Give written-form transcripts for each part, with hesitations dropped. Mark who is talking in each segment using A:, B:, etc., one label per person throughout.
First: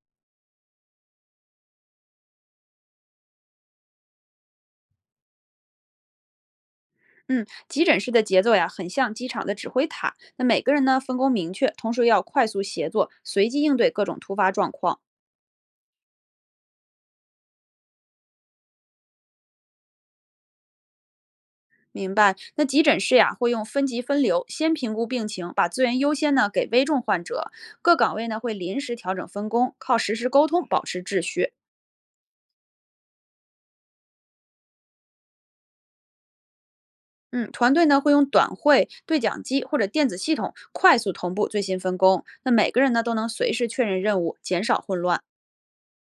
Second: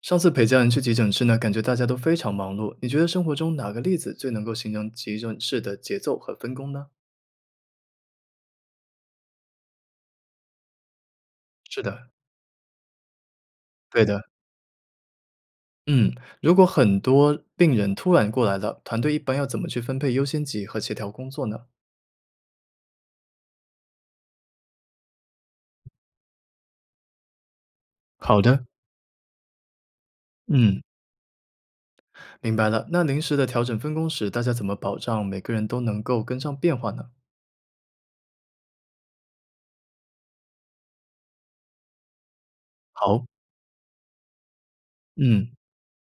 A: 上次陪家人去急诊室呢，感觉大家都非常忙碌。你觉得生活中哪个例子最能够形成急诊室的节奏和分工呢？
B: 嗯，急诊室的节奏呀，很像机场的指挥塔。那每个人呢分工明确，
A: 是
B: 同时
A: 的，
B: 要快速协作，随机应对
A: 对
B: 各种
A: 的，
B: 突发状况。
A: 嗯，如果很多病人突然过来了，团队一般要怎么去分配优先级和协调工作呢？
B: 明白？那急诊室呀，会用分级分流，先评估病情，把资源优先呢给危重患者。各岗位呢
A: 好
B: 会
A: 的，
B: 临时调整分工，靠实时沟通
A: 嗯，
B: 保持秩序。
A: 明白了。那临时的调整分工时，大家怎么保障每个人都能够跟上变化呢？
B: 嗯，团队呢会用短会、对讲机或者电子系统快速同步最新分工。那每个人呢都
A: 好，
B: 能随时确认任务，减少混乱。
A: 嗯。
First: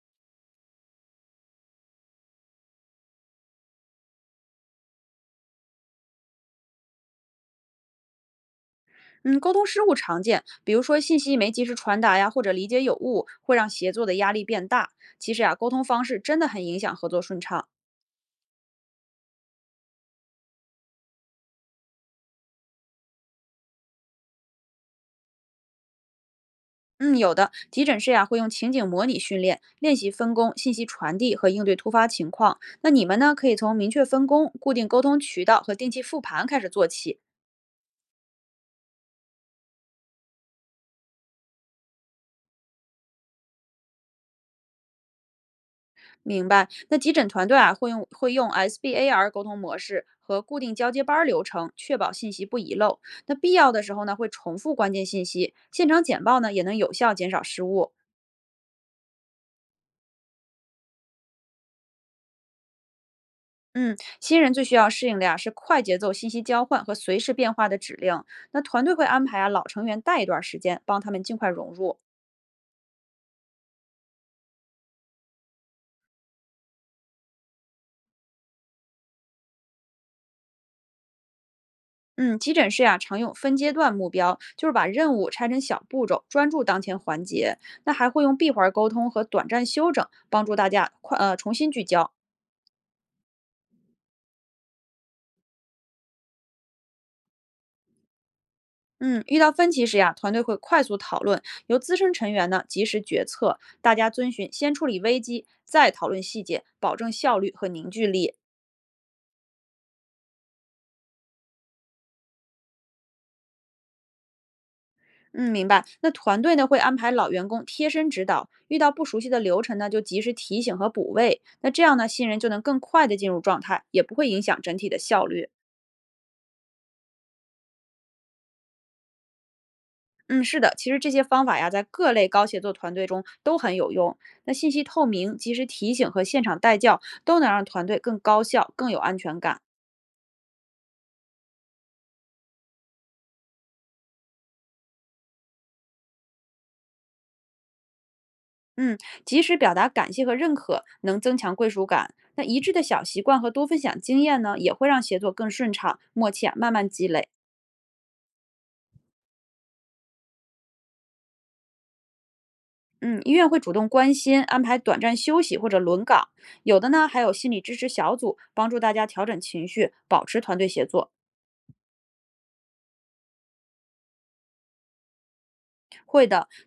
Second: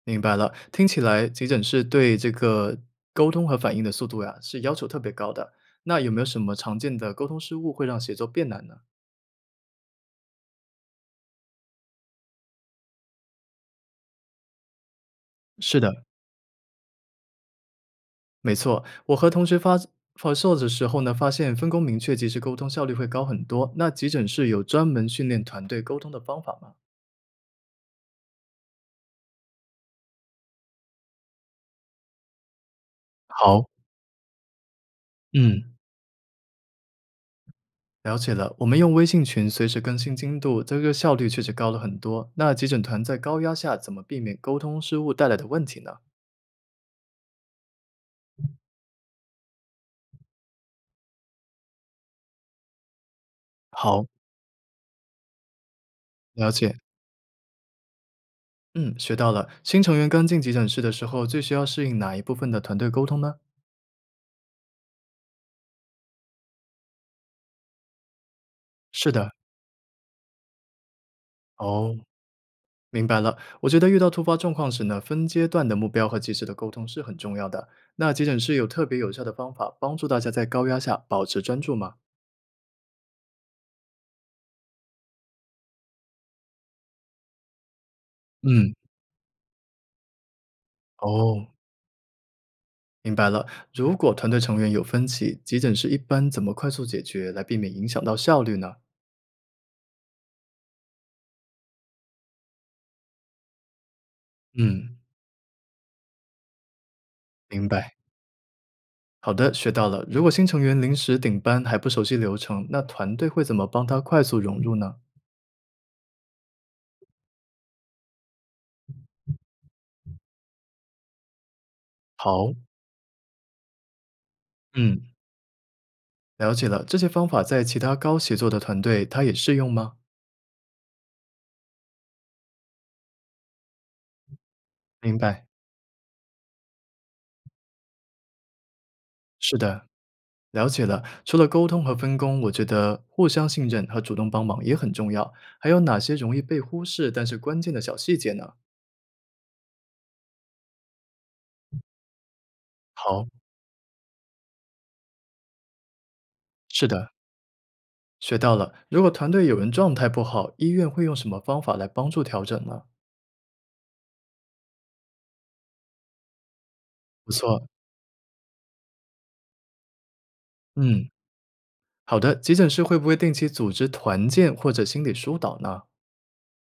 A: 明白了，听起来急诊室对这个沟通和反应的速度呀，是要求特别高的。那有没有什么常见的沟通失误会让协作变难呢？
B: 嗯，沟通失误常见，比如说信息没及时传达呀，或者理解有误，会让协作的压力变大。其实呀，沟
A: 是
B: 通
A: 的，
B: 方式真的很影响合作顺畅。
A: 没错，我和同学发售的时候呢，发现分工明确，及时沟通效率会高很多。那急诊室有专门训练团队沟通的方法吗？
B: 嗯，有的急诊室呀会用情景模拟训练，练习分工、信息传递和应对突发情况。那你们呢，可以
A: 好，
B: 从明确分工、固定沟通渠道和
A: 嗯，
B: 定期复盘开始做起，
A: 了解了。我们用微信群随时更新进度，这个效率确实高了很多。那急诊团在高压下怎么避免沟通失误带来的问题呢？
B: 明白。那急诊团队啊，会用 SBAR 沟通模式和固定交接班儿流程，确保信息不遗漏。那必要的时
A: 好，
B: 候呢，会重复关键信息，现场简报
A: 了
B: 呢也能
A: 解。
B: 有效减少失误。
A: 嗯，学到了。新成员刚进急诊室的时候，最需要适应哪一部分的团队沟通呢？
B: 嗯，新人最需要适应的呀、是快节奏信息交换和随时变化的指令。那团队会
A: 是
B: 安
A: 的，
B: 排啊老成员带一段时间，帮他们尽快融
A: 哦，
B: 入。
A: 明白了。我觉得遇到突发状况时呢，分阶段的目标和及时的沟通是很重要的。那急诊室有特别有效的方法帮助大家在高压下保持专注吗？
B: 嗯，急诊室呀、常用分阶段目标，就是把任务拆成小步骤，专注当前环节。那还会用闭环
A: 嗯，
B: 沟通和短暂休整，帮助大家快
A: 哦，
B: 重新聚焦。
A: 明白了。如果团队成员有分歧，急诊室一般怎么快速解决，来避免影响到效率呢？
B: 嗯，遇到分歧时呀，团队会快速讨论，由资深成员呢及时决策，大家遵循先处
A: 嗯，
B: 理危机，再讨论细节，保证效率
A: 明
B: 和凝
A: 白。
B: 聚力。
A: 好的，学到了。如果新成员临时顶班还不熟悉流程，那团队会怎么帮他快速融入呢？
B: 嗯，明白。那团队呢会安排老员工贴身指导，遇到不熟悉的流程呢就及时提醒和补位。那这样呢，新人就
A: 好，
B: 能更快的进入状态，也不会影响整体的
A: 嗯，
B: 效率。
A: 了解了。这些方法在其他高协作的团队，它也适用吗？
B: 嗯，是的，其实这些方法呀，在各类高协作团队中都很有用。那信息透
A: 明
B: 明、
A: 白。
B: 及时提醒和现场带教，都能让团队更高效、更有安全
A: 是
B: 感。
A: 的，了解了。除了沟通和分工，我觉得互相信任和主动帮忙也很重要。还有哪些容易被忽视但是关键的小细节呢？
B: 嗯，及时表达感谢和认可，能增强归属感。那一致的小习
A: 好，
B: 惯和多分享经验呢，也会让协作更顺畅、默契啊，慢
A: 是
B: 慢积
A: 的，
B: 累。
A: 学到了。如果团队有人状态不好，医院会用什么方法来帮助调整呢？
B: 嗯，医院会主动关心，安排短暂休息或者轮岗，有的呢还
A: 不
B: 有心理
A: 错，
B: 支持小组，帮助大家调整情绪，保持团队协
A: 嗯。
B: 作。
A: 好的，急诊室会不会定期组织团建或者心理疏导呢？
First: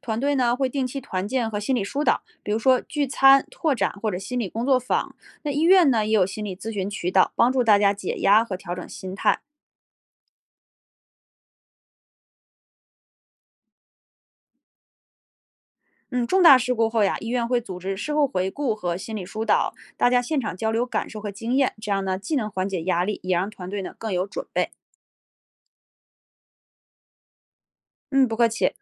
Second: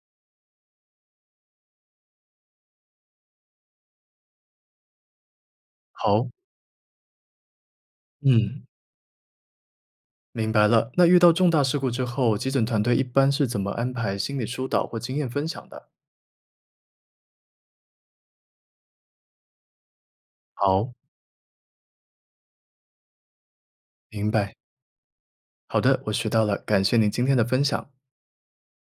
B: 团队呢会定期团建和心理疏导，比如说聚餐、拓展或者心理工作坊。那医院呢也有
A: 好，
B: 心理咨询渠道，帮助大家解压和
A: 嗯，
B: 调整心态。
A: 明白了。那遇到重大事故之后，急诊团队一般是怎么安排心理疏导或经验分享的？
B: 嗯，重大事故后呀，医院会组织事后回顾和心理疏导，大家现场交流
A: 好，
B: 感受和经验，这样呢既能缓解压力，也让团队呢更有
A: 明
B: 准
A: 白。
B: 备。
A: 好的，我学到了，感谢您今天的分享。
B: 嗯，不客气。